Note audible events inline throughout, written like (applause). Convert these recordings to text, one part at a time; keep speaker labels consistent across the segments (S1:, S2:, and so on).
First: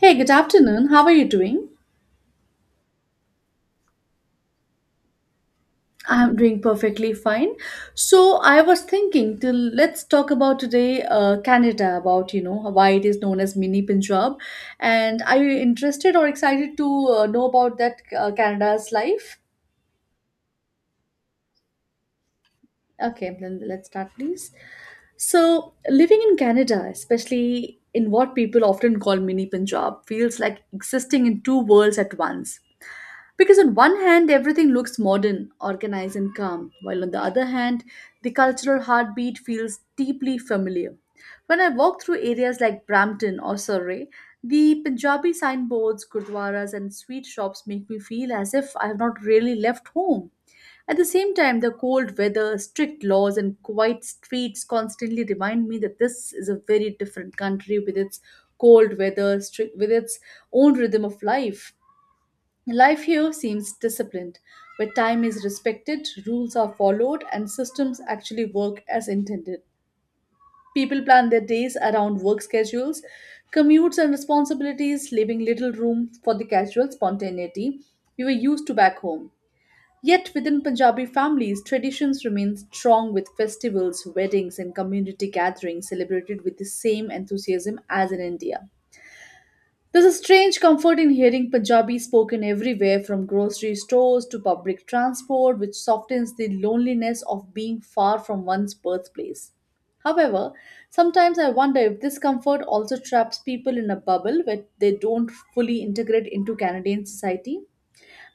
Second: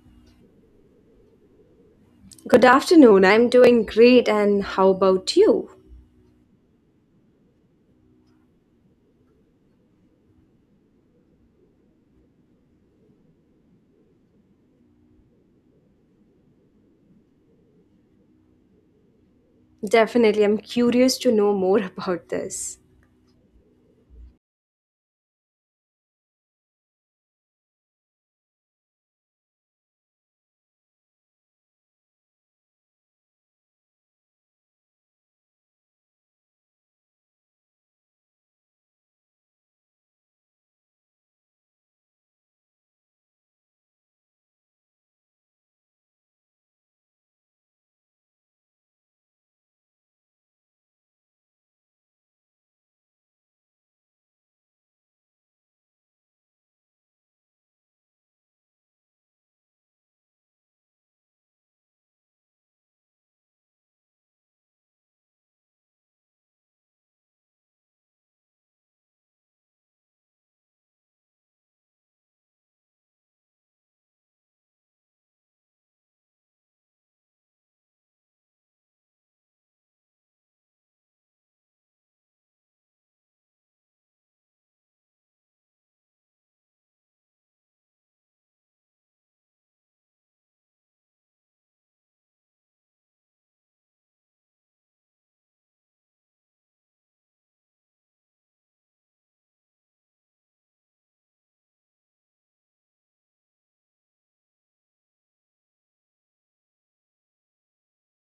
S1: Hey, good afternoon. How are you doing?
S2: Good afternoon. I'm doing great, and how about you?
S1: I'm doing perfectly fine. So I was thinking till Let's talk about today Canada, about why it is known as mini Punjab, and are you interested or excited to know about that Canada's life?
S2: Definitely, I'm curious to know more (laughs) about this.
S1: Okay, then let's start, please. So, living in Canada, especially in what people often call mini Punjab, feels like existing in two worlds at once. Because, on one hand, everything looks modern, organized, and calm, while on the other hand, the cultural heartbeat feels deeply familiar. When I walk through areas like Brampton or Surrey, the Punjabi signboards, gurdwaras, and sweet shops make me feel as if I have not really left home. At the same time, the cold weather, strict laws, and quiet streets constantly remind me that this is a very different country with its cold weather, strict, with its own rhythm of life. Life here seems disciplined, where time is respected, rules are followed, and systems actually work as intended. People plan their days around work schedules, commutes, and responsibilities, leaving little room for the casual spontaneity we were used to back home. Yet within Punjabi families, traditions remain strong with festivals, weddings, and community gatherings celebrated with the same enthusiasm as in India. There's a strange comfort in hearing Punjabi spoken everywhere from grocery stores to public transport, which softens the loneliness of being far from one's birthplace. However, sometimes I wonder if this comfort also traps people in a bubble where they don't fully integrate into Canadian society.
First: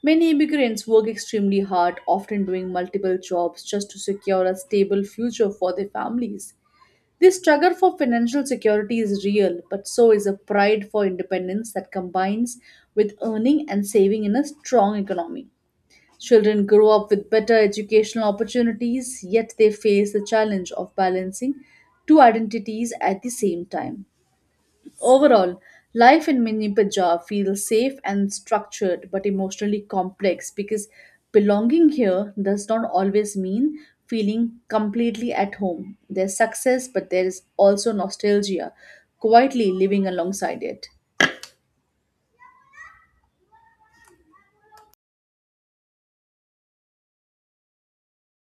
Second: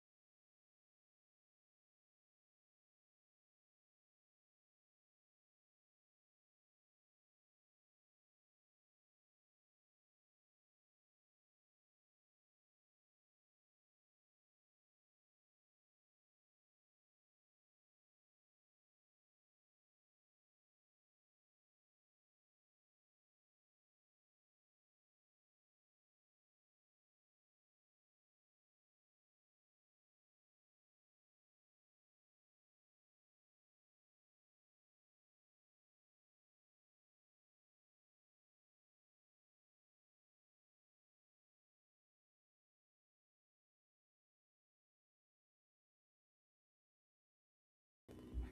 S1: Many immigrants work extremely hard, often doing multiple jobs just to secure a stable future for their families. This struggle for financial security is real, but so is a pride for independence that combines with earning and saving in a strong economy. Children grow up with better educational opportunities, yet they face the challenge of balancing two identities at the same time. Overall, life in Mini Punjab feels safe and structured but emotionally complex because belonging here does not always mean feeling completely at home. There's success, but there is also nostalgia quietly living alongside it.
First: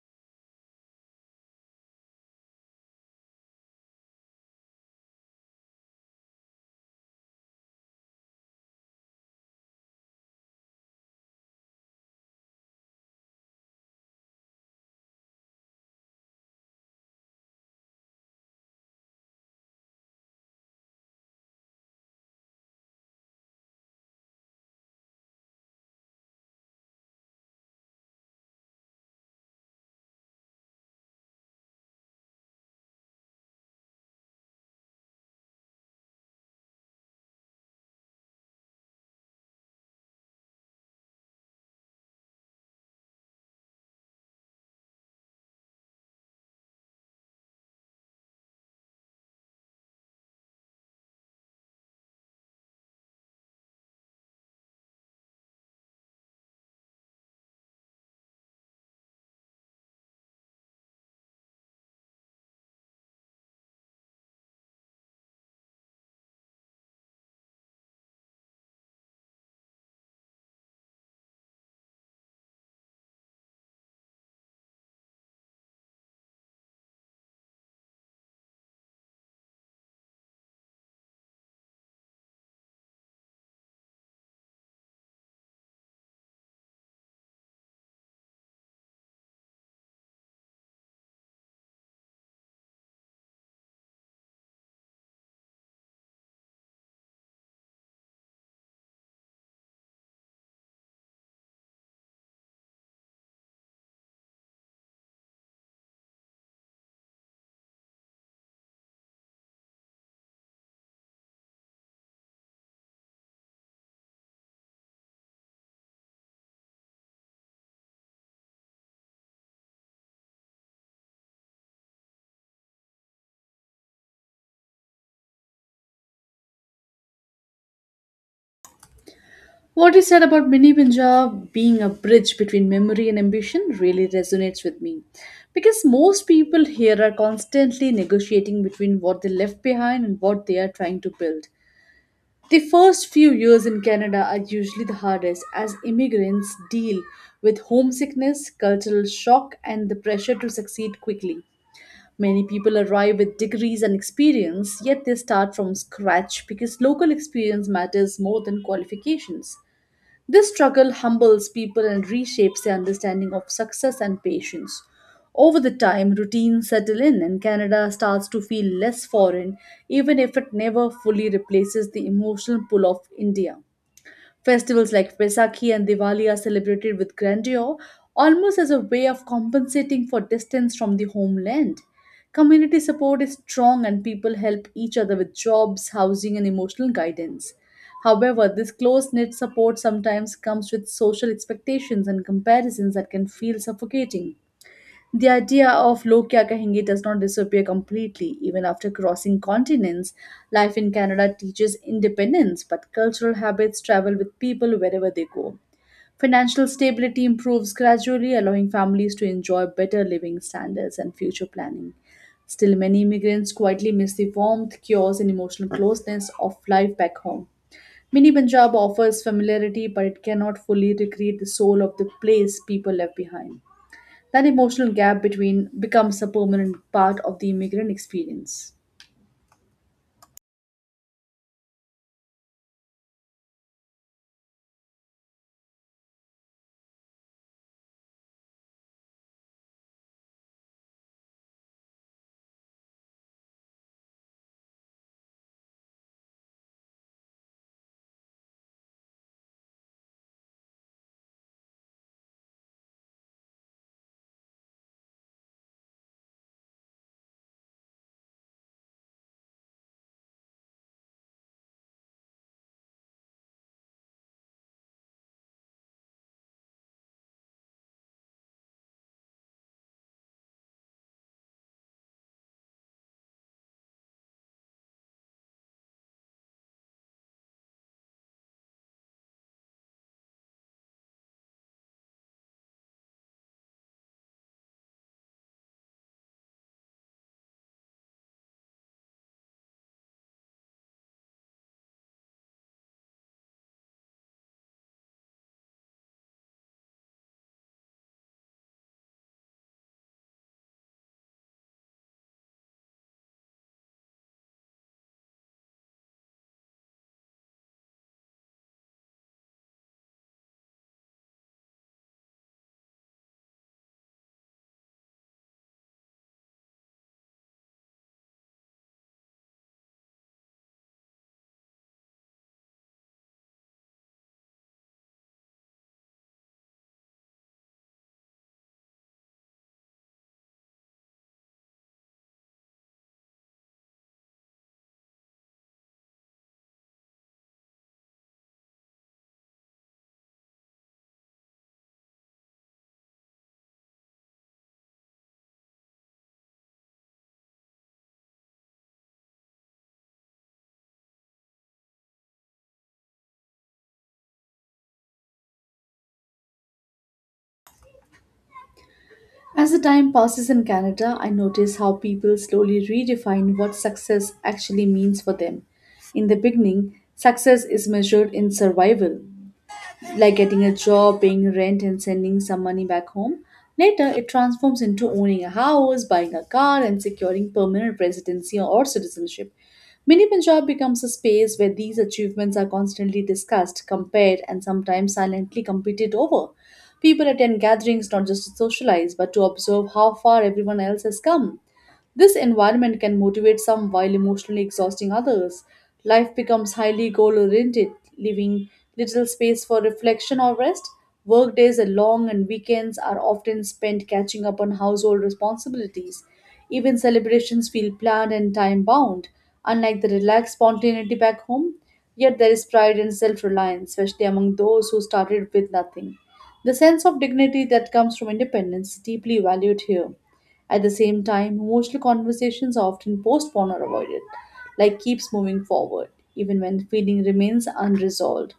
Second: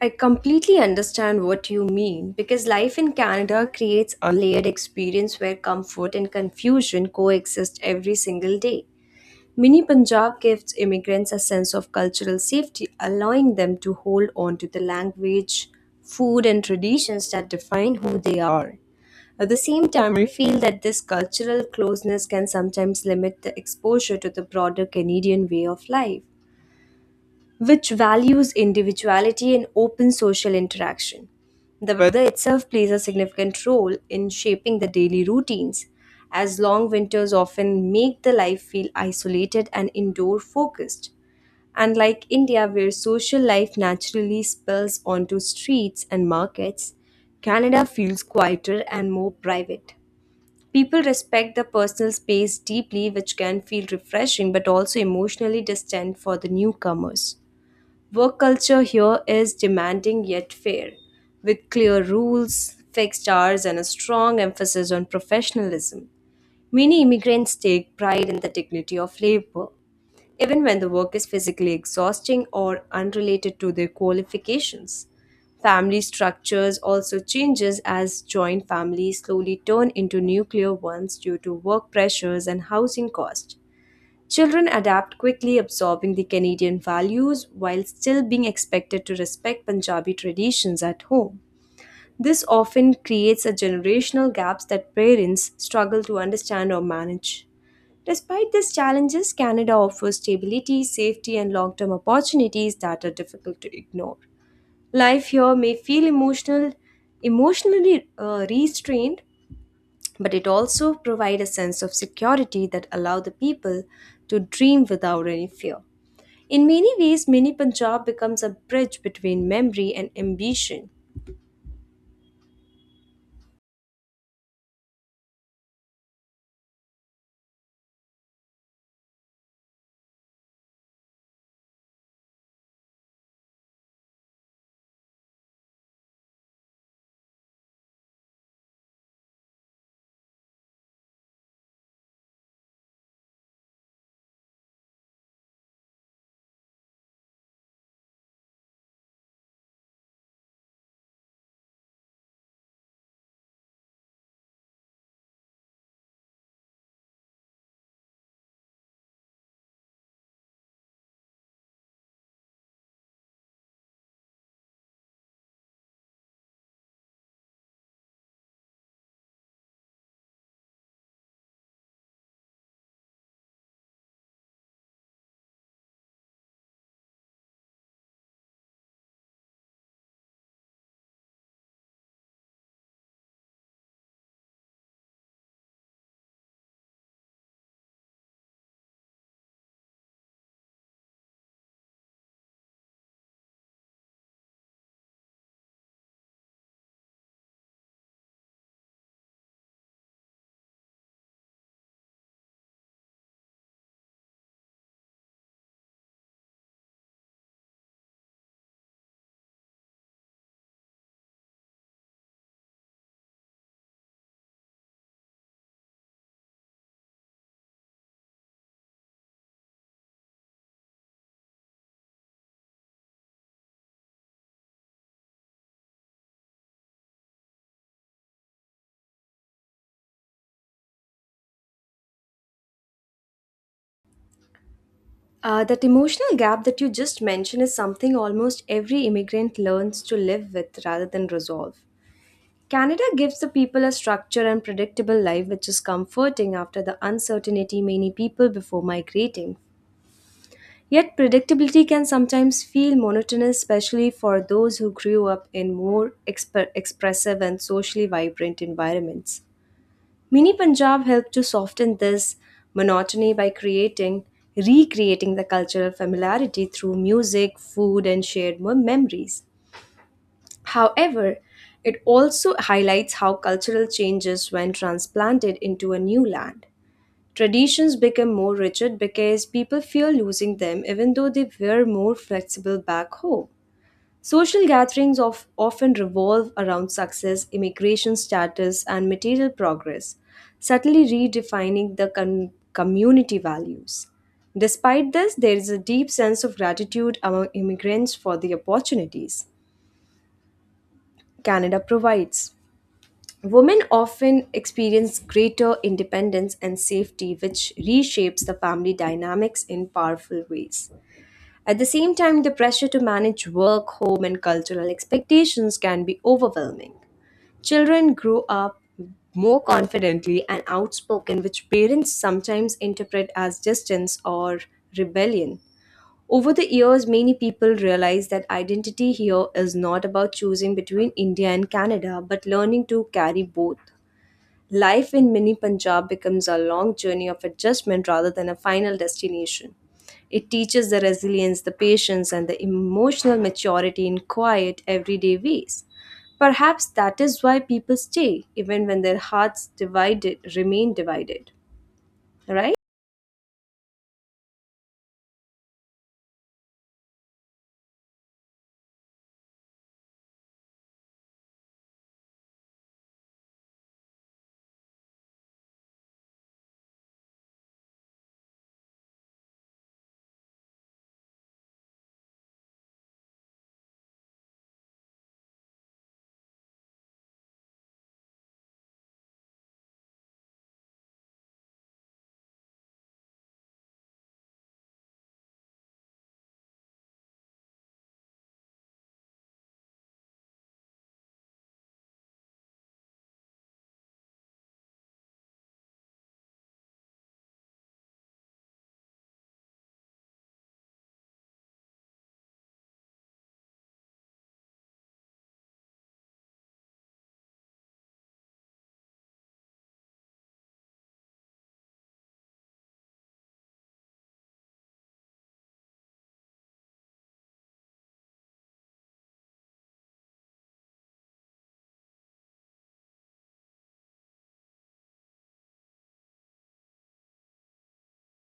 S2: I completely understand what you mean because life in Canada creates a layered experience where comfort and confusion coexist every single day. Mini Punjab gives immigrants a sense of cultural safety, allowing them to hold on to the language, food, and traditions that define who they are. At the same time, I feel that this cultural closeness can sometimes limit the exposure to the broader Canadian way of life, which values individuality and open social interaction. The weather itself plays a significant role in shaping the daily routines, as long winters often make the life feel isolated and indoor focused. Unlike India, where social life naturally spills onto streets and markets, Canada feels quieter and more private. People respect the personal space deeply, which can feel refreshing but also emotionally distant for the newcomers. Work culture here is demanding yet fair, with clear rules, fixed hours, and a strong emphasis on professionalism. Many immigrants take pride in the dignity of labor, even when the work is physically exhausting or unrelated to their qualifications. Family structures also changes as joint families slowly turn into nuclear ones due to work pressures and housing costs. Children adapt quickly, absorbing the Canadian values while still being expected to respect Punjabi traditions at home. This often creates a generational gaps that parents struggle to understand or manage. Despite these challenges, Canada offers stability, safety, and long term opportunities that are difficult to ignore. Life here may feel emotional, emotionally restrained, but it also provides a sense of security that allows the people to dream without any fear. In many ways, Mini Punjab becomes a bridge between memory and ambition.
S1: What you said about Mini Punjab being a bridge between memory and ambition really resonates with me. Because most people here are constantly negotiating between what they left behind and what they are trying to build. The first few years in Canada are usually the hardest as immigrants deal with homesickness, cultural shock, and the pressure to succeed quickly. Many people arrive with degrees and experience, yet they start from scratch because local experience matters more than qualifications. This struggle humbles people and reshapes their understanding of success and patience. Over the time, routines settle in and Canada starts to feel less foreign, even if it never fully replaces the emotional pull of India. Festivals like Vaisakhi and Diwali are celebrated with grandeur, almost as a way of compensating for distance from the homeland. Community support is strong and people help each other with jobs, housing, and emotional guidance. However, this close knit support sometimes comes with social expectations and comparisons that can feel suffocating. The idea of log kya kahenge does not disappear completely. Even after crossing continents, life in Canada teaches independence, but cultural habits travel with people wherever they go. Financial stability improves gradually, allowing families to enjoy better living standards and future planning. Still, many immigrants quietly miss the warmth, cures, and emotional closeness of life back home. Mini Punjab offers familiarity, but it cannot fully recreate the soul of the place people left behind. That emotional gap between becomes a permanent part of the immigrant experience.
S2: That emotional gap that you just mentioned is something almost every immigrant learns to live with rather than resolve. Canada gives the people a structure and predictable life which is comforting after the uncertainty many people before migrating. Yet, predictability can sometimes feel monotonous, especially for those who grew up in more expressive and socially vibrant environments. Mini Punjab helped to soften this monotony by creating, recreating the cultural familiarity through music, food, and shared memories. However, it also highlights how cultural changes, when transplanted into a new land, traditions become more rigid because people fear losing them, even though they were more flexible back home. Social gatherings of, often revolve around success, immigration status, and material progress, subtly redefining the community values. Despite this, there is a deep sense of gratitude among immigrants for the opportunities Canada provides. Women often experience greater independence and safety, which reshapes the family dynamics in powerful ways. At the same time, the pressure to manage work, home, and cultural expectations can be overwhelming. Children grow up more confidently and outspoken, which parents sometimes interpret as distance or rebellion. Over the years, many people realize that identity here is not about choosing between India and Canada, but learning to carry both. Life in mini Punjab becomes a long journey of adjustment rather than a final destination. It teaches the resilience, the patience, and the emotional maturity in quiet, everyday ways. Perhaps that is why people stay, even when their hearts divided remain divided. Right?
S1: As the time passes in Canada, I notice how people slowly redefine what success actually means for them. In the beginning, success is measured in survival, like getting a job, paying rent, and sending some money back home. Later, it transforms into owning a house, buying a car, and securing permanent residency or citizenship. Mini Punjab becomes a space where these achievements are constantly discussed, compared, and sometimes silently competed over. People attend gatherings not just to socialize, but to observe how far everyone else has come. This environment can motivate some while emotionally exhausting others. Life becomes highly goal oriented, leaving little space for reflection or rest. Workdays are long and weekends are often spent catching up on household responsibilities. Even celebrations feel planned and time bound, unlike the relaxed spontaneity back home. Yet there is pride and self reliance, especially among those who started with nothing. The sense of dignity that comes from independence is deeply valued here. At the same time, emotional conversations are often postponed or avoided. Life keeps moving forward, even when the feeling remains unresolved.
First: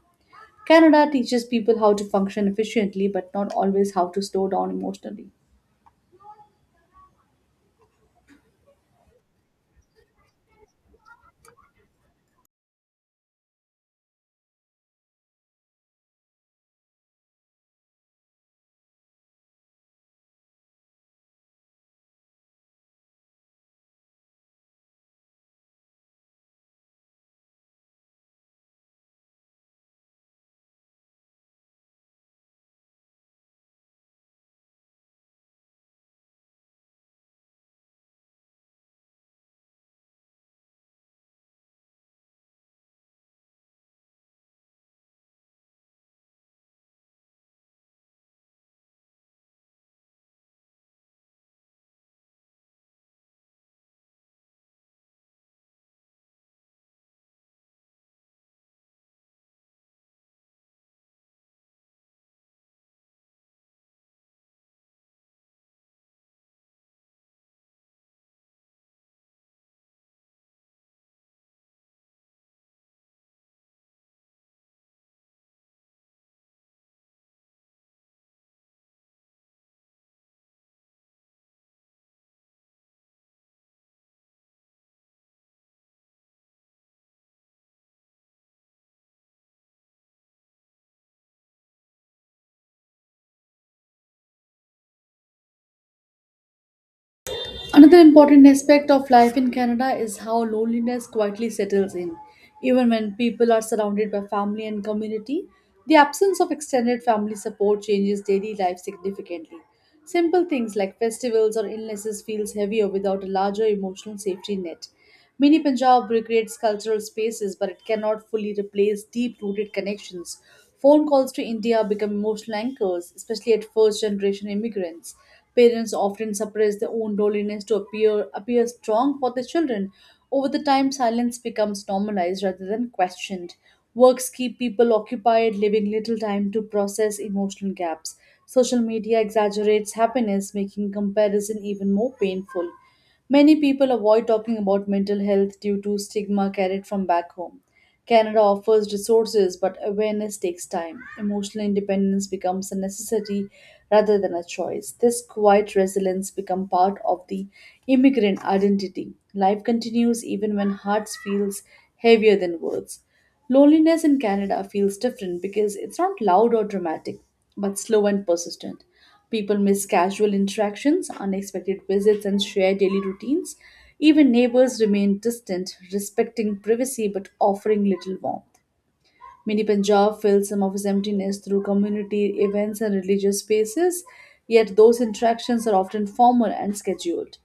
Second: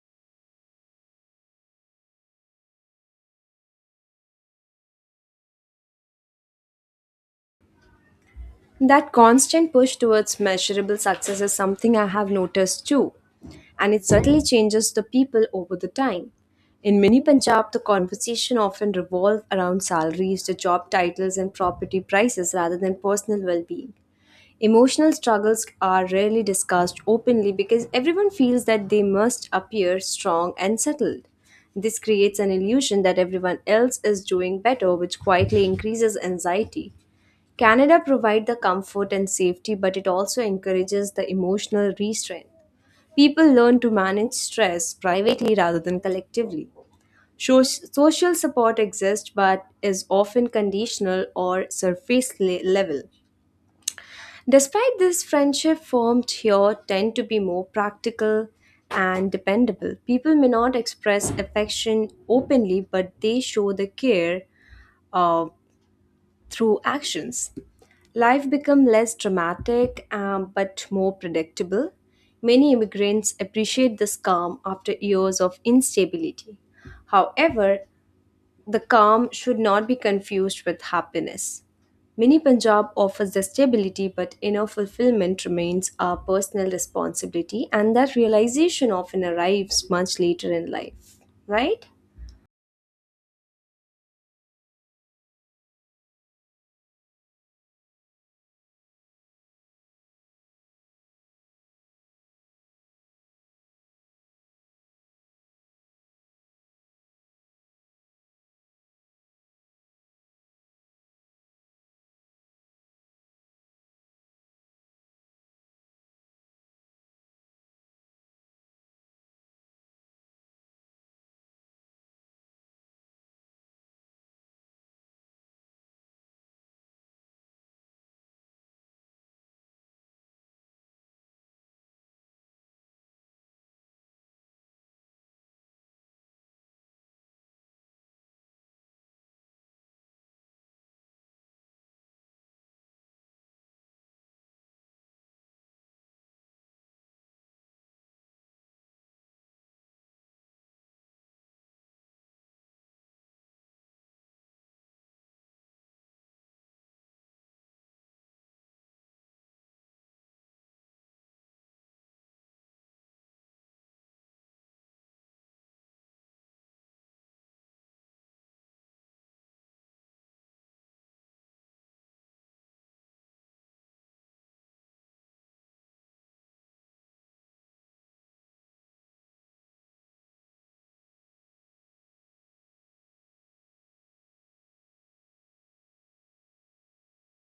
S1: Canada teaches people how to function efficiently, but not always how to slow down emotionally.
S2: That constant push towards measurable success is something I have noticed too, and it certainly changes the people over the time. In many Punjab, the conversation often revolves around salaries, the job titles, and property prices rather than personal well being. Emotional struggles are rarely discussed openly because everyone feels that they must appear strong and settled. This creates an illusion that everyone else is doing better, which quietly increases anxiety. Canada provides the comfort and safety, but it also encourages the emotional restraint. People learn to manage stress privately rather than collectively. Social support exists but is often conditional or surface level. Despite this, friendship formed here tend to be more practical and dependable. People may not express affection openly, but they show the care uh, through actions. Life become less dramatic but more predictable. Many immigrants appreciate this calm after years of instability. However, the calm should not be confused with happiness. Mini Punjab offers the stability, but inner fulfillment remains our personal responsibility, and that realization often arrives much later in life, right?
S1: Another important aspect of life in Canada is how loneliness quietly settles in. Even when people are surrounded by family and community, the absence of extended family support changes daily life significantly. Simple things like festivals or illnesses feels heavier without a larger emotional safety net. Mini Punjab recreates cultural spaces, but it cannot fully replace deep-rooted connections. Phone calls to India become emotional anchors, especially at first-generation immigrants. Parents often suppress their own loneliness to appear strong for their children. Over the time, silence becomes normalized rather than questioned. Works keep people occupied, leaving little time to process emotional gaps. Social media exaggerates happiness, making comparison even more painful. Many people avoid talking about mental health due to stigma carried from back home. Canada offers resources, but awareness takes time. Emotional independence becomes a necessity rather than a choice. This quiet resilience becomes part of the immigrant identity. Life continues even when hearts feels heavier than words. Loneliness in Canada feels different because it's not loud or dramatic, but slow and persistent. People miss casual interactions, unexpected visits, and shared daily routines. Even neighbors remain distant, respecting privacy but offering little warmth. Mini Punjab fills some of its emptiness through community events and religious spaces, yet those interactions are often formal and scheduled.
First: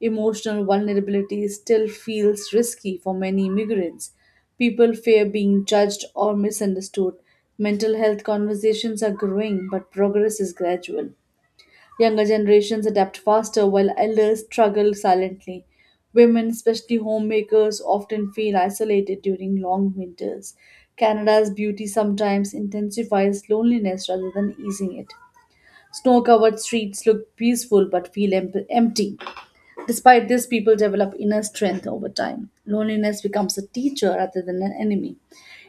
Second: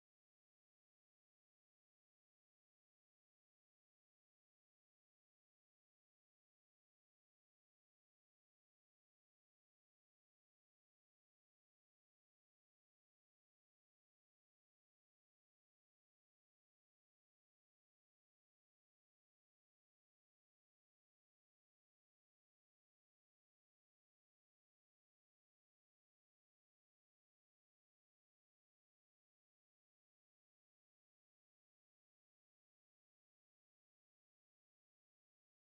S1: Emotional vulnerability still feels risky for many immigrants. People fear being judged or misunderstood. Mental health conversations are growing, but progress is gradual. Younger generations adapt faster while elders struggle silently. Women, especially homemakers, often feel isolated during long winters. Canada's beauty sometimes intensifies loneliness rather than easing it. Snow covered streets look peaceful but feel empty. Despite this, people develop inner strength over time. Loneliness becomes a teacher rather than an enemy.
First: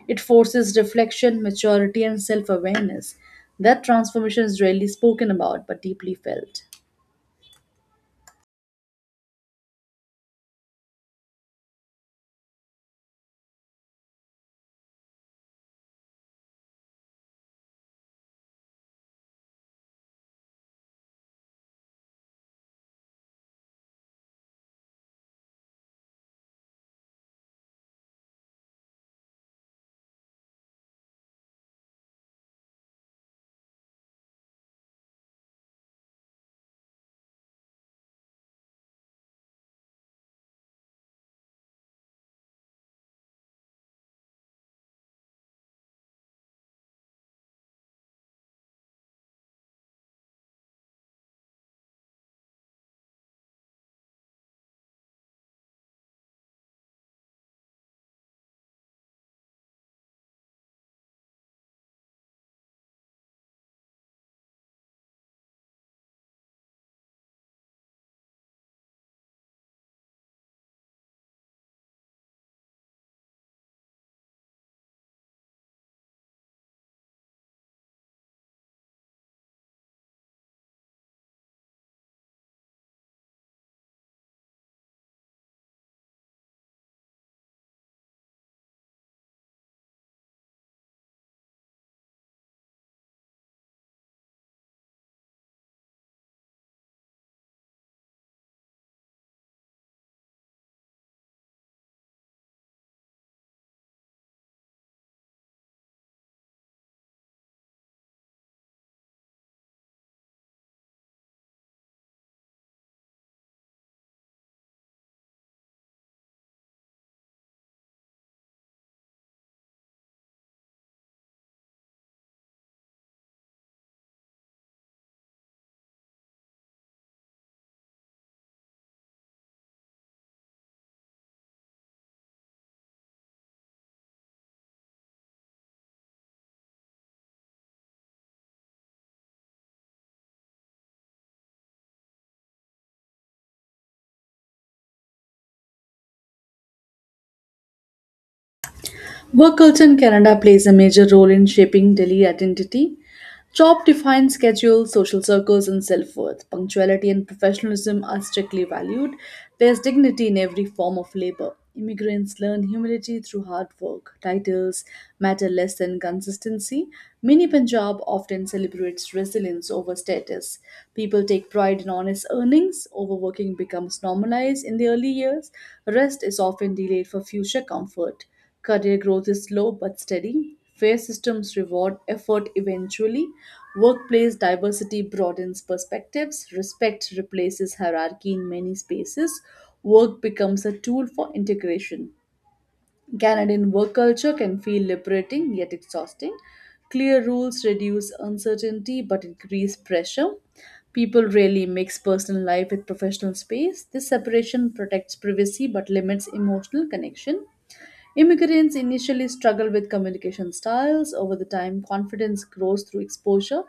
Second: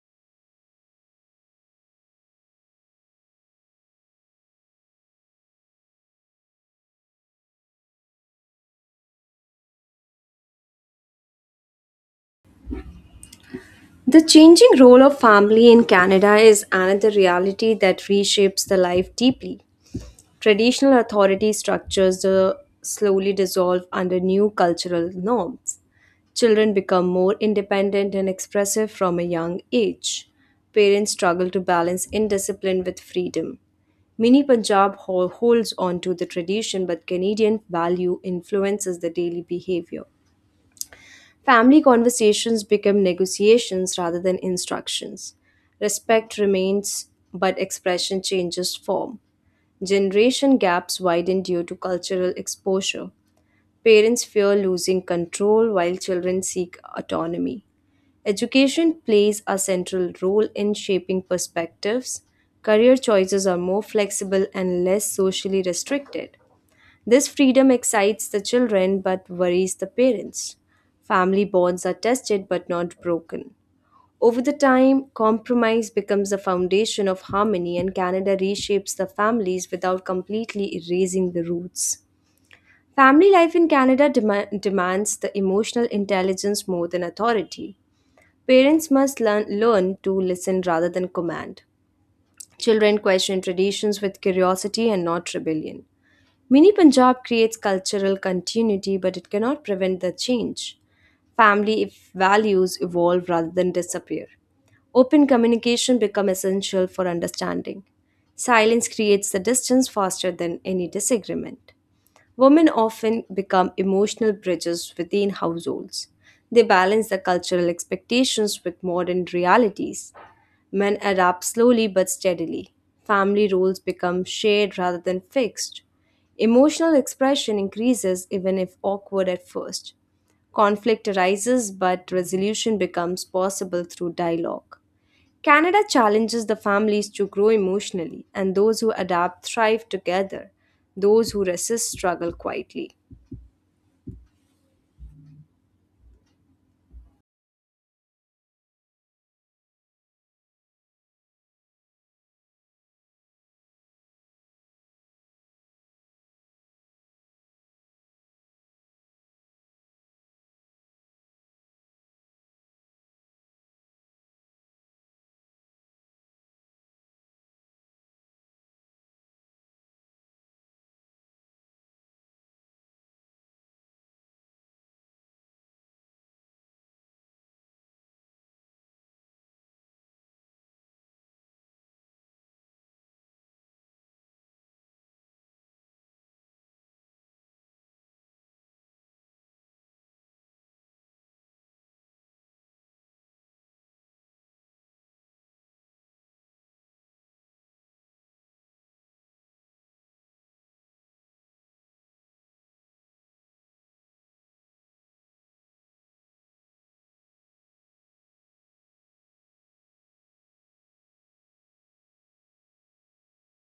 S1: It forces reflection, maturity, and self awareness. That transformation is rarely spoken about but deeply felt.
S2: The changing role of family in Canada is another reality that reshapes the life deeply. Traditional authority structures slowly dissolve under new cultural norms. Children become more independent and expressive from a young age. Parents struggle to balance indiscipline with freedom. Mini Punjab holds on to the tradition, but Canadian value influences the daily behavior. Family conversations become negotiations rather than instructions. Respect remains, but expression changes form. Generation gaps widen due to cultural exposure. Parents fear losing control while children seek autonomy. Education plays a central role in shaping perspectives. Career choices are more flexible and less socially restricted. This freedom excites the children but worries the parents. Family bonds are tested but not broken. Over the time, compromise becomes the foundation of harmony, and Canada reshapes the families without completely erasing the roots. Family life in Canada demands the emotional intelligence more than authority. Parents must learn to listen rather than command. Children question traditions with curiosity and not rebellion. Mini Punjab creates cultural continuity, but it cannot prevent the change. Family if values evolve rather than disappear. Open communication become essential for understanding. Silence creates the distance faster than any disagreement. Women often become emotional bridges within households. They balance the cultural expectations with modern realities. Men adapt slowly but steadily. Family roles become shared rather than fixed. Emotional expression increases even if awkward at first. Conflict arises, but resolution becomes possible through dialogue. Canada challenges the families to grow emotionally, and those who adapt thrive together. Those who resist struggle quietly.
S1: Work culture in Canada plays a major role in shaping daily identity. Job defined schedules, social circles, and self worth. Punctuality and professionalism are strictly valued. There's dignity in every form of labor. Immigrants learn humility through hard work. Titles matter less than consistency. Mini Punjab often celebrates resilience over status. People take pride in honest earnings. Overworking becomes normalized in the early years. Rest is often delayed for future comfort. Career growth is slow but steady. Fair systems reward effort eventually. Workplace diversity broadens perspectives. Respect replaces hierarchy in many spaces. Work becomes a tool for integration. Canadian work culture can feel liberating yet exhausting. Clear rules reduce uncertainty but increase pressure. People rarely mix personal life with professional space. This separation protects privacy but limits emotional connection. Immigrants initially struggle with communication styles. Over the time, confidence grows through exposure.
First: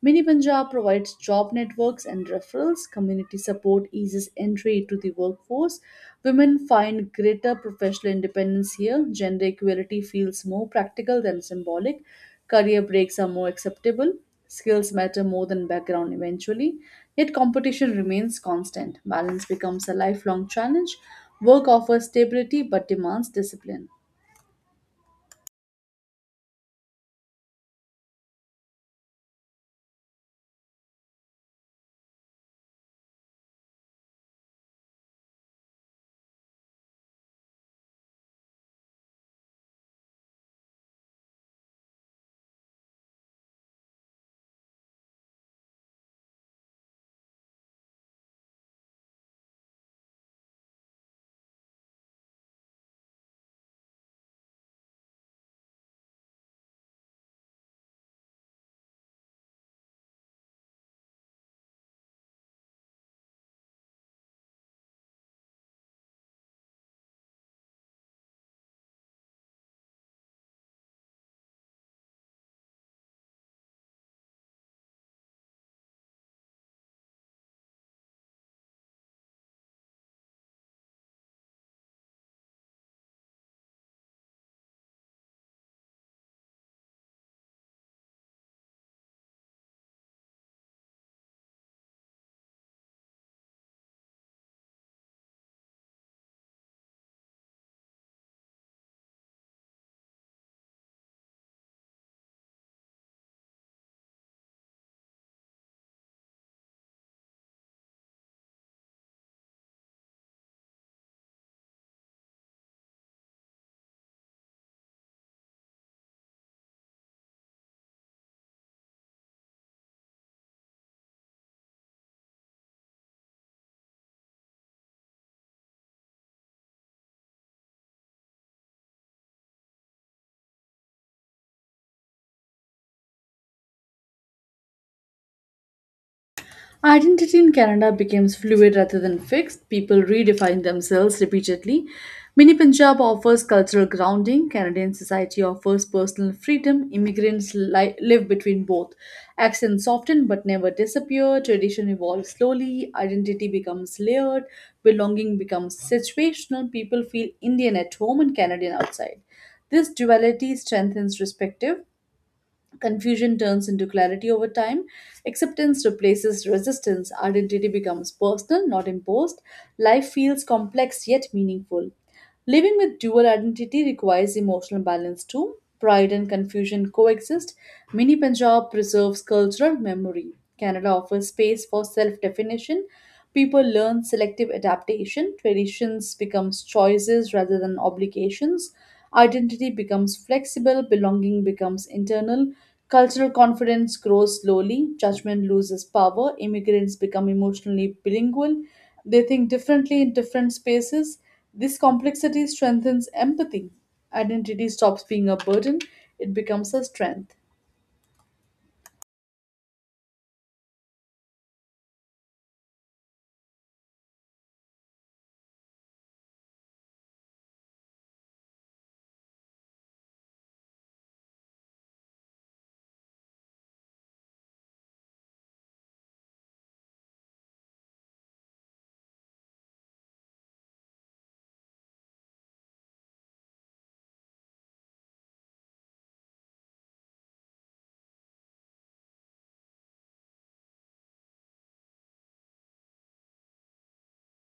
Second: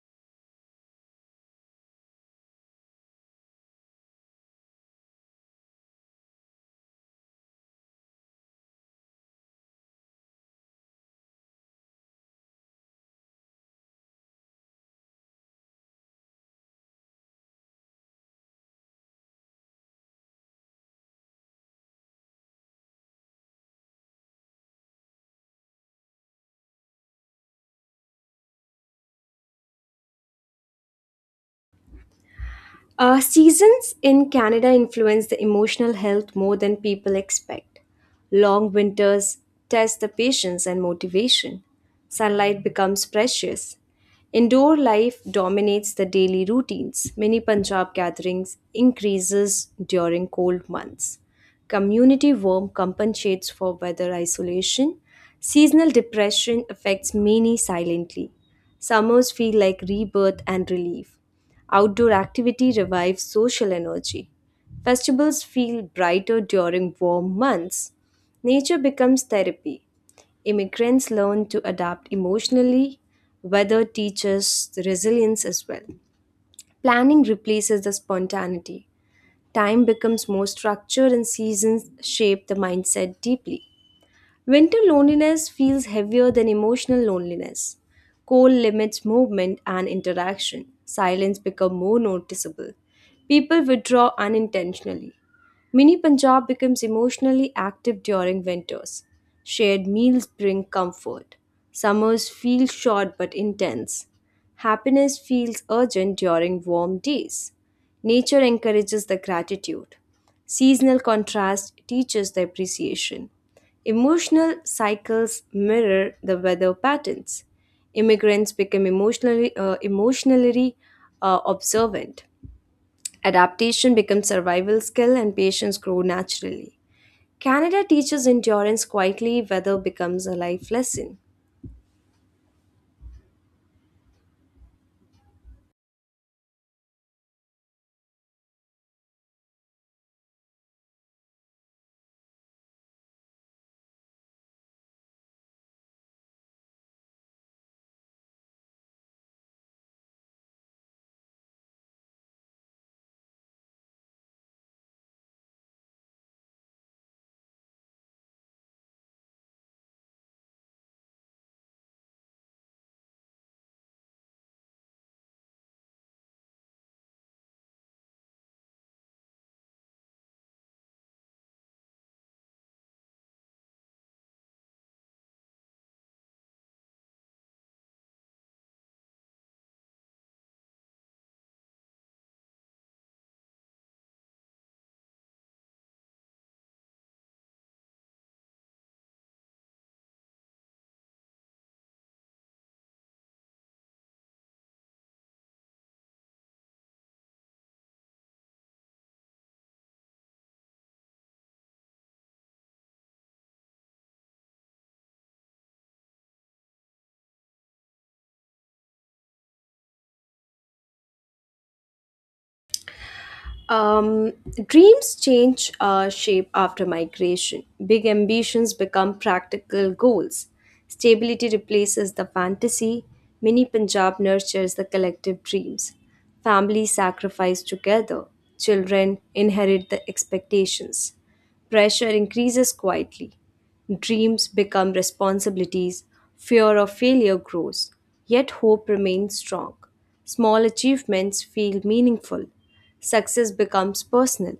S1: Mini Punjab provides job networks and referrals. Community support eases entry to the workforce. Women find greater professional independence here. Gender equality feels more practical than symbolic. Career breaks are more acceptable. Skills matter more than background eventually, yet competition remains constant. Balance becomes a lifelong challenge. Work offers stability but demands discipline.
S2: Seasons in Canada influence the emotional health more than people expect. Long winters test the patience and motivation. Sunlight becomes precious. Indoor life dominates the daily routines. Many Punjab gatherings increases during cold months. Community warmth compensates for weather isolation. Seasonal depression affects many silently. Summers feel like rebirth and relief. Outdoor activity revives social energy. Festivals feel brighter during warm months. Nature becomes therapy. Immigrants learn to adapt emotionally. Weather teaches resilience as well. Planning replaces the spontaneity. Time becomes more structured, and seasons shape the mindset deeply. Winter loneliness feels heavier than emotional loneliness. Cold limits movement and interaction. Silence becomes more noticeable. People withdraw unintentionally. Mini Punjab becomes emotionally active during winters. Shared meals bring comfort. Summers feel short but intense. Happiness feels urgent during warm days. Nature encourages the gratitude. Seasonal contrast teaches the appreciation. Emotional cycles mirror the weather patterns. Immigrants become emotionally observant. Adaptation becomes survival skill and patience grow naturally. Canada teaches endurance quietly, weather becomes a life lesson.
S1: Identity in Canada becomes fluid rather than fixed. People redefine themselves repeatedly. Mini Punjab offers cultural grounding. Canadian society offers personal freedom. Immigrants live between both. Accents soften but never disappear. Tradition evolves slowly. Identity becomes layered. Belonging becomes situational. People feel Indian at home and Canadian outside. This duality strengthens perspective. Confusion turns into clarity over time. Acceptance replaces resistance. Identity becomes personal, not imposed. Life feels complex yet meaningful. Living with dual identity requires emotional balance too. Pride and confusion coexist. Mini Punjab preserves cultural memory. Canada offers space for self definition. People learn selective adaptation. Traditions becomes choices rather than obligations. Identity becomes flexible. Belonging becomes internal. Cultural confidence grows slowly, judgment loses power, immigrants become emotionally bilingual, they think differently in different spaces. This complexity strengthens empathy. Identity stops being a burden, it becomes a strength.
S2: Um, dreams change shape after migration. Big ambitions become practical goals. Stability replaces the fantasy. Mini Punjab nurtures the collective dreams. Families sacrifice together. Children inherit the expectations. Pressure increases quietly. Dreams become responsibilities, fear of failure grows, yet hope remains strong. Small achievements feel meaningful, success becomes personal,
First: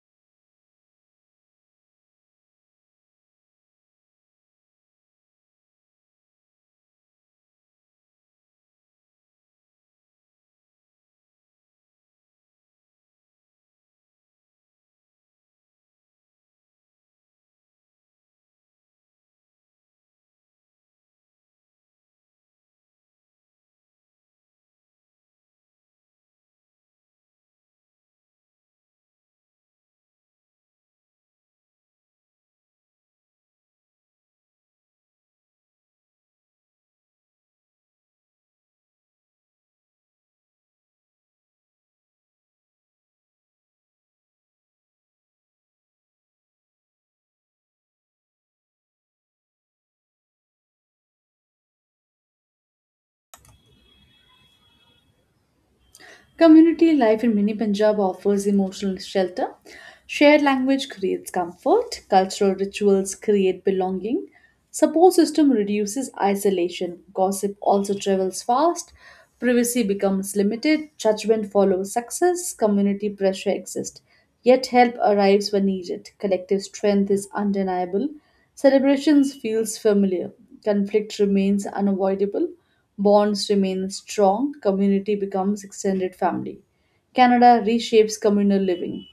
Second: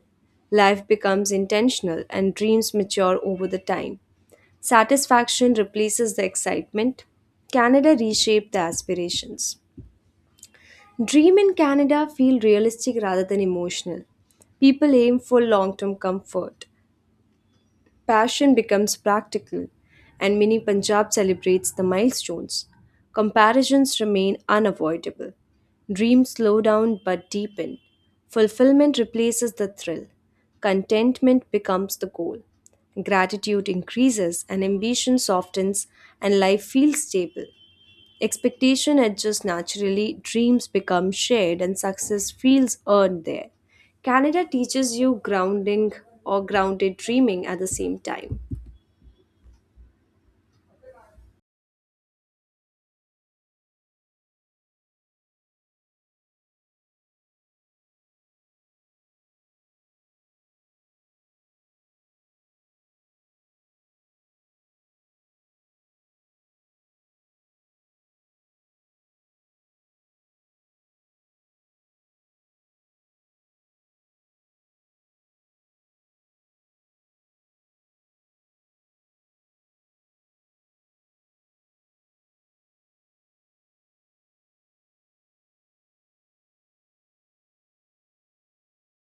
S2: life becomes intentional, and dreams mature over the time. Satisfaction replaces the excitement. Canada reshaped the aspirations. Dream in Canada feel realistic rather than emotional. People aim for long term comfort. Passion becomes practical, and Mini Punjab celebrates the milestones. Comparisons remain unavoidable. Dreams slow down but deepen. Fulfillment replaces the thrill. Contentment becomes the goal. Gratitude increases and ambition softens, and life feels stable. Expectation adjusts naturally, dreams become shared, and success feels earned there. Canada teaches you grounding or grounded dreaming at the same time.
S1: Community life in Mini Punjab offers emotional shelter. Shared language creates comfort, cultural rituals create belonging, support system reduces isolation, gossip also travels fast, privacy becomes limited, judgment follows success, community pressure exists. Yet help arrives when needed. Collective strength is undeniable. Celebrations feels familiar. Conflict remains unavoidable. Bonds remain strong, community becomes extended family. Canada reshapes communal living.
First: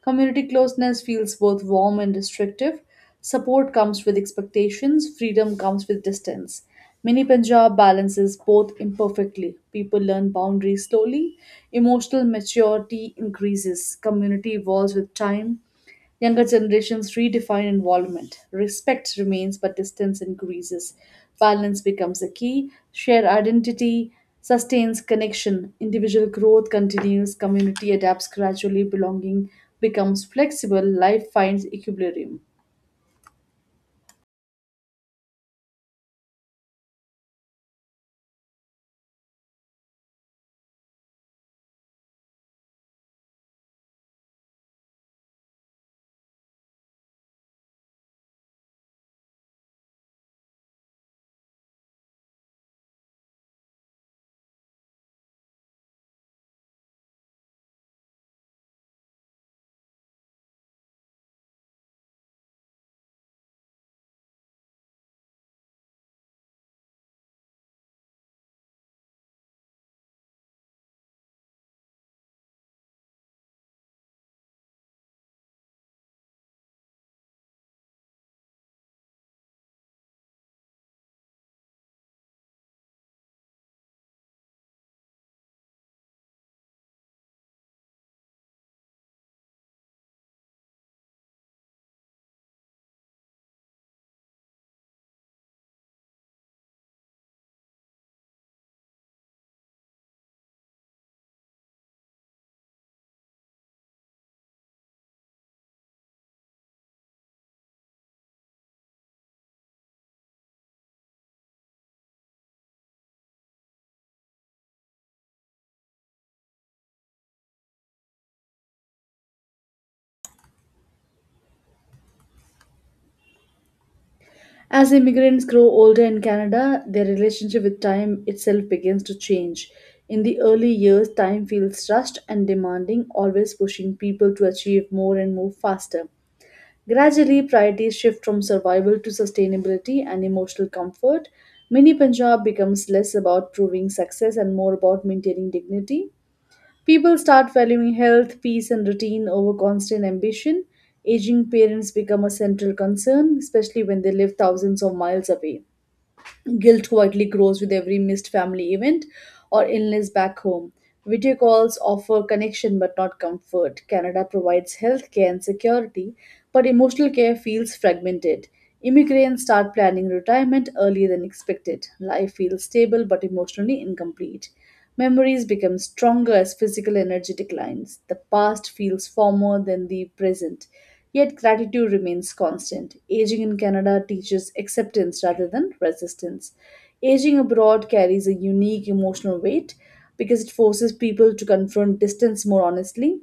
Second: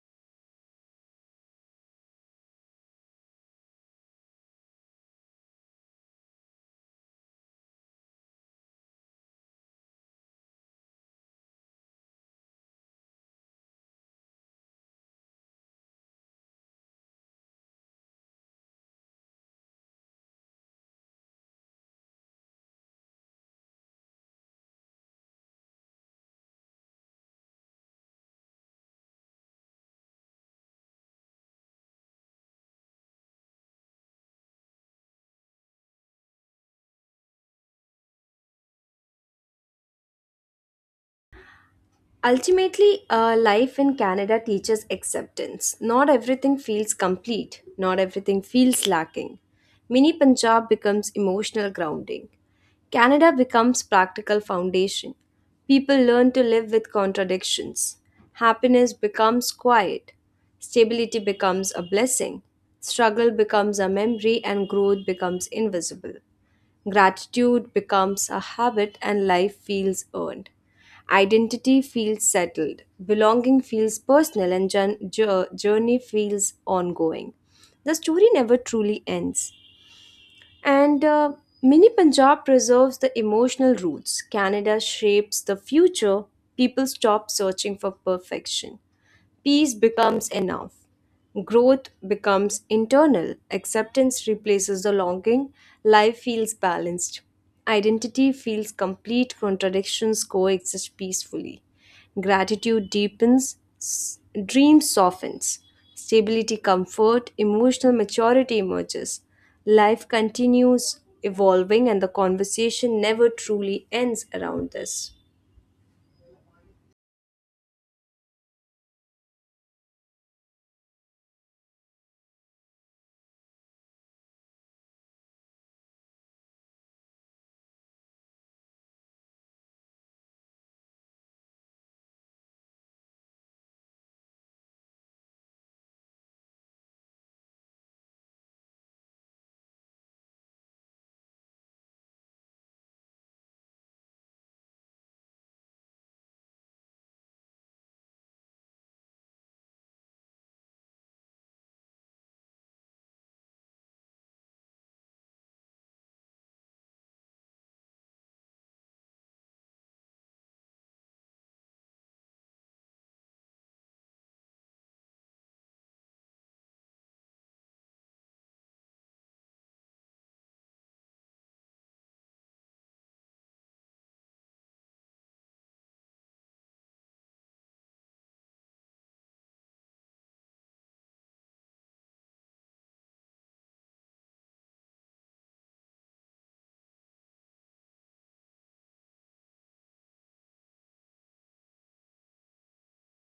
S1: Community closeness feels both warm and restrictive. Support comes with expectations, freedom comes with distance. Mini Punjab balances both imperfectly. People learn boundaries slowly, emotional maturity increases, community evolves with time. Younger generations redefine involvement. Respect remains, but distance increases. Balance becomes a key. Shared identity sustains connection. Individual growth continues. Community adapts gradually. Belonging becomes flexible. Life finds equilibrium.
S2: Ultimately, life in Canada teaches acceptance. Not everything feels complete, not everything feels lacking. Mini Punjab becomes emotional grounding. Canada becomes practical foundation. People learn to live with contradictions. Happiness becomes quiet. Stability becomes a blessing. Struggle becomes a memory, and growth becomes invisible. Gratitude becomes a habit and life feels earned. Identity feels settled. Belonging feels personal and journey feels ongoing. The story never truly ends. And Mini Punjab preserves the emotional roots. Canada shapes the future. People stop searching for perfection. Peace becomes enough. Growth becomes internal. Acceptance replaces the longing. Life feels balanced. Identity feels complete. Contradictions coexist peacefully. Gratitude deepens. Dream softens. Stability, comfort, emotional maturity emerges. Life continues evolving, and the conversation never truly ends around this.
S1: As immigrants grow older in Canada, their relationship with time itself begins to change. In the early years, time feels rushed and demanding, always pushing people to achieve more and move faster. Gradually, priorities shift from survival to sustainability and emotional comfort. Mini Punjab becomes less about proving success and more about maintaining dignity. People start valuing health, peace, and routine over constant ambition. Aging parents become a central concern, especially when they live thousands of miles away. Guilt quietly grows with every missed family event or illness back home. Video calls offer connection but not comfort. Canada provides health care and security, but emotional care feels fragmented. Immigrants start planning retirement earlier than expected. Life feels stable but emotionally incomplete. Memories become stronger as physical energy declines. The past feels former than the present. Yet gratitude remains constant. Aging in Canada teaches acceptance rather than resistance. Aging abroad carries a unique emotional weight because it forces people to confront distance more honestly.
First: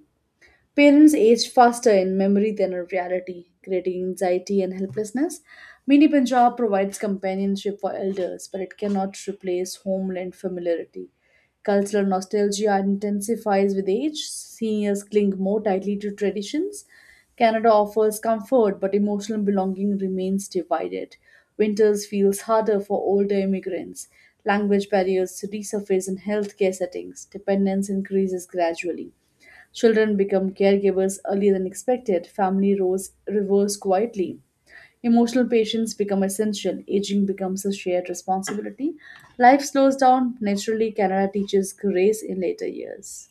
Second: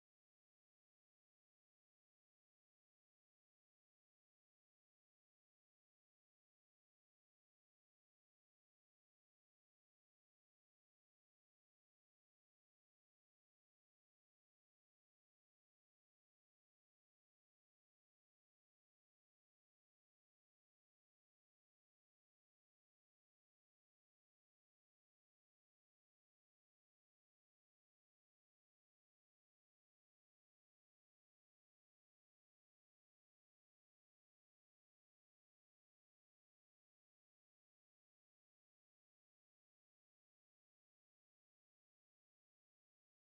S1: Parents age faster in memory than in reality, creating anxiety and helplessness. Mini Punjab provides companionship for elders, but it cannot replace homeland familiarity. Cultural nostalgia intensifies with age. Seniors cling more tightly to traditions. Canada offers comfort, but emotional belonging remains divided. Winters feels harder for older immigrants. Language barriers resurface in healthcare settings. Dependence increases gradually. Children become caregivers earlier than expected. Family roles reverse quietly. Emotional patience become essential. Aging becomes a shared responsibility. Life slows down naturally. Canada teaches grace in later years.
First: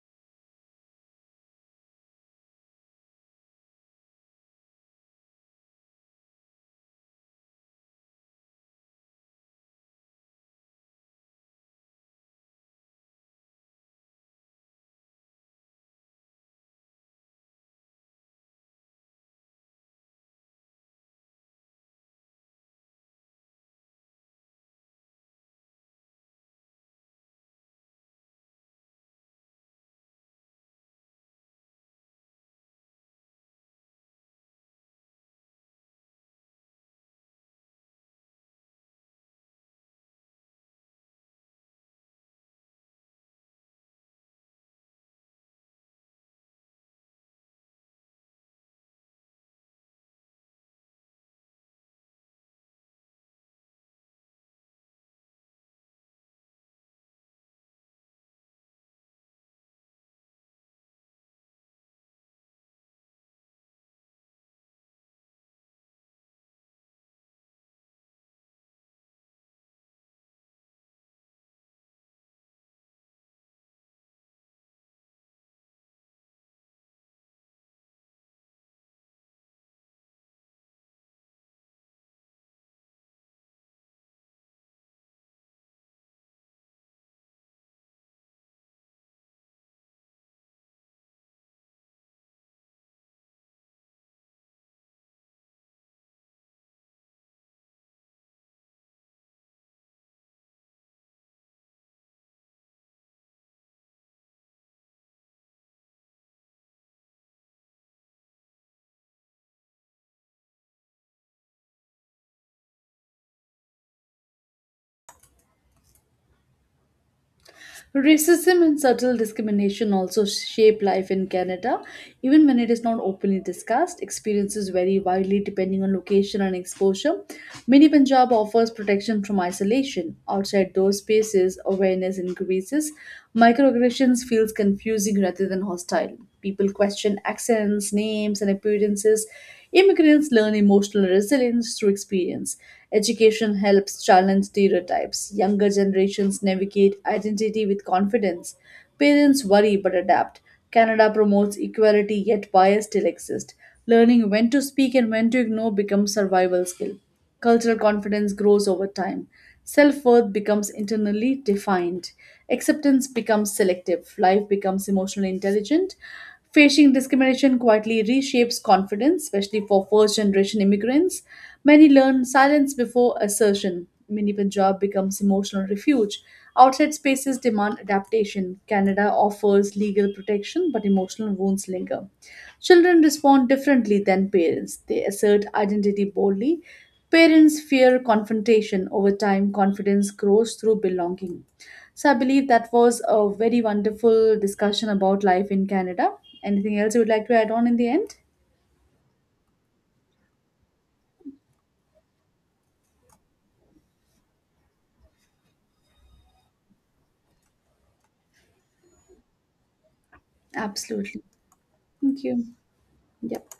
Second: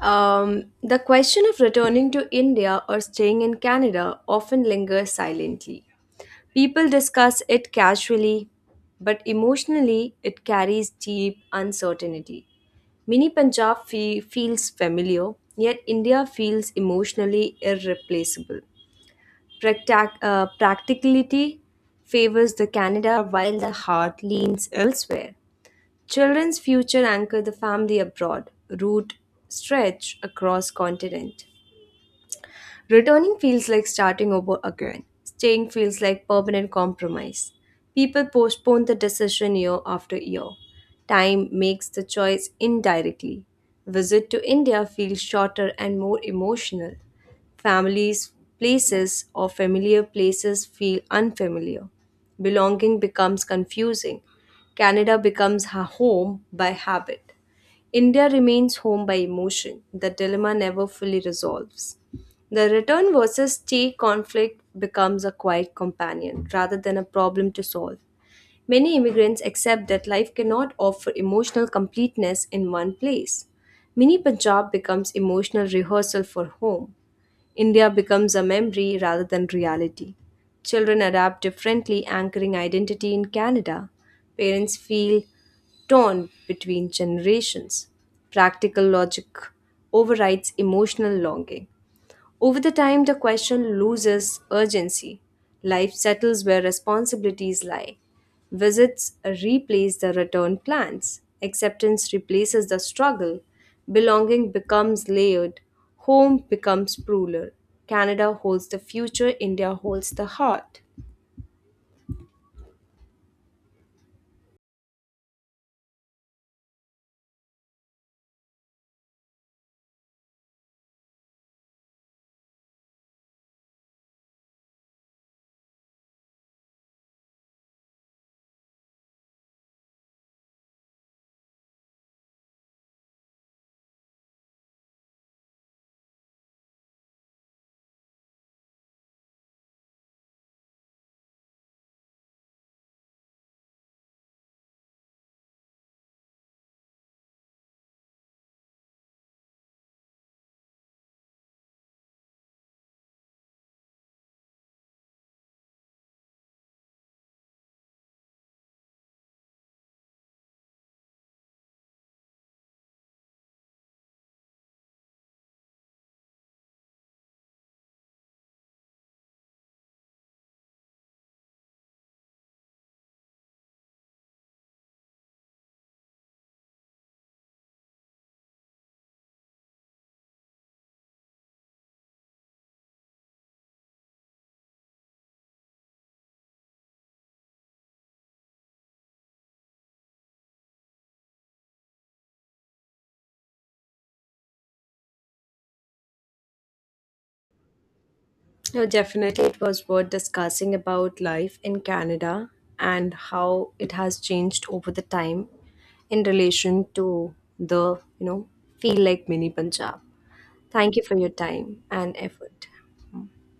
S2: The question of returning to India or staying in Canada often lingers silently. People discuss it casually, but emotionally it carries deep uncertainty. Mini Punjab feels familiar, yet India feels emotionally irreplaceable. Practicality favors the Canada while the heart leans elsewhere. Children's future anchor the family abroad, route stretch across continent. Returning feels like starting over again. Staying feels like permanent compromise. People postpone the decision year after year. Time makes the choice indirectly. Visit to India feels shorter and more emotional. Families, places, or familiar places feel unfamiliar. Belonging becomes confusing. Canada becomes her home by habit. India remains home by emotion. The dilemma never fully resolves. The return versus stay conflict becomes a quiet companion rather than a problem to solve. Many immigrants accept that life cannot offer emotional completeness in one place. Mini Punjab becomes emotional rehearsal for home. India becomes a memory rather than reality. Children adapt differently, anchoring identity in Canada. Parents feel torn between generations. Practical logic overrides emotional longing. Over the time, the question loses urgency. Life settles where responsibilities lie. Visits replace the return plans. Acceptance replaces the struggle. Belonging becomes layered. Home becomes plural. Canada holds the future, India holds the heart.
S1: Racism and subtle discrimination also shape life in Canada. Even when it is not openly discussed, experiences vary widely depending on location and exposure. Mini Punjab offers protection from isolation. Outside those spaces, awareness increases. Microaggressions feels confusing rather than hostile. People question accents, names, and appearances. Immigrants learn emotional resilience through experience. Education helps challenge stereotypes. Younger generations navigate identity with confidence. Parents worry but adapt. Canada promotes equality, yet bias still exists. Learning when to speak and when to ignore becomes survival skill. Cultural confidence grows over time. Self worth becomes internally defined. Acceptance becomes selective. Life becomes emotionally intelligent. Facing discrimination quietly reshapes confidence, especially for first generation immigrants. Many learn silence before assertion. Mini Punjab becomes emotional refuge. Outside spaces demand adaptation. Canada offers legal protection, but emotional wounds linger. Children respond differently than parents. They assert identity boldly. Parents fear confrontation. Over time, confidence grows through belonging. So I believe that was a very wonderful discussion about life in Canada. Anything else you would like to add on in the end?
S2: No, definitely, it was worth discussing about life in Canada and how it has changed over the time in relation to the feel like mini Punjab. Thank you for
S1: Absolutely.
S2: your time and
S1: Thank you.
S2: effort.
S1: Yep.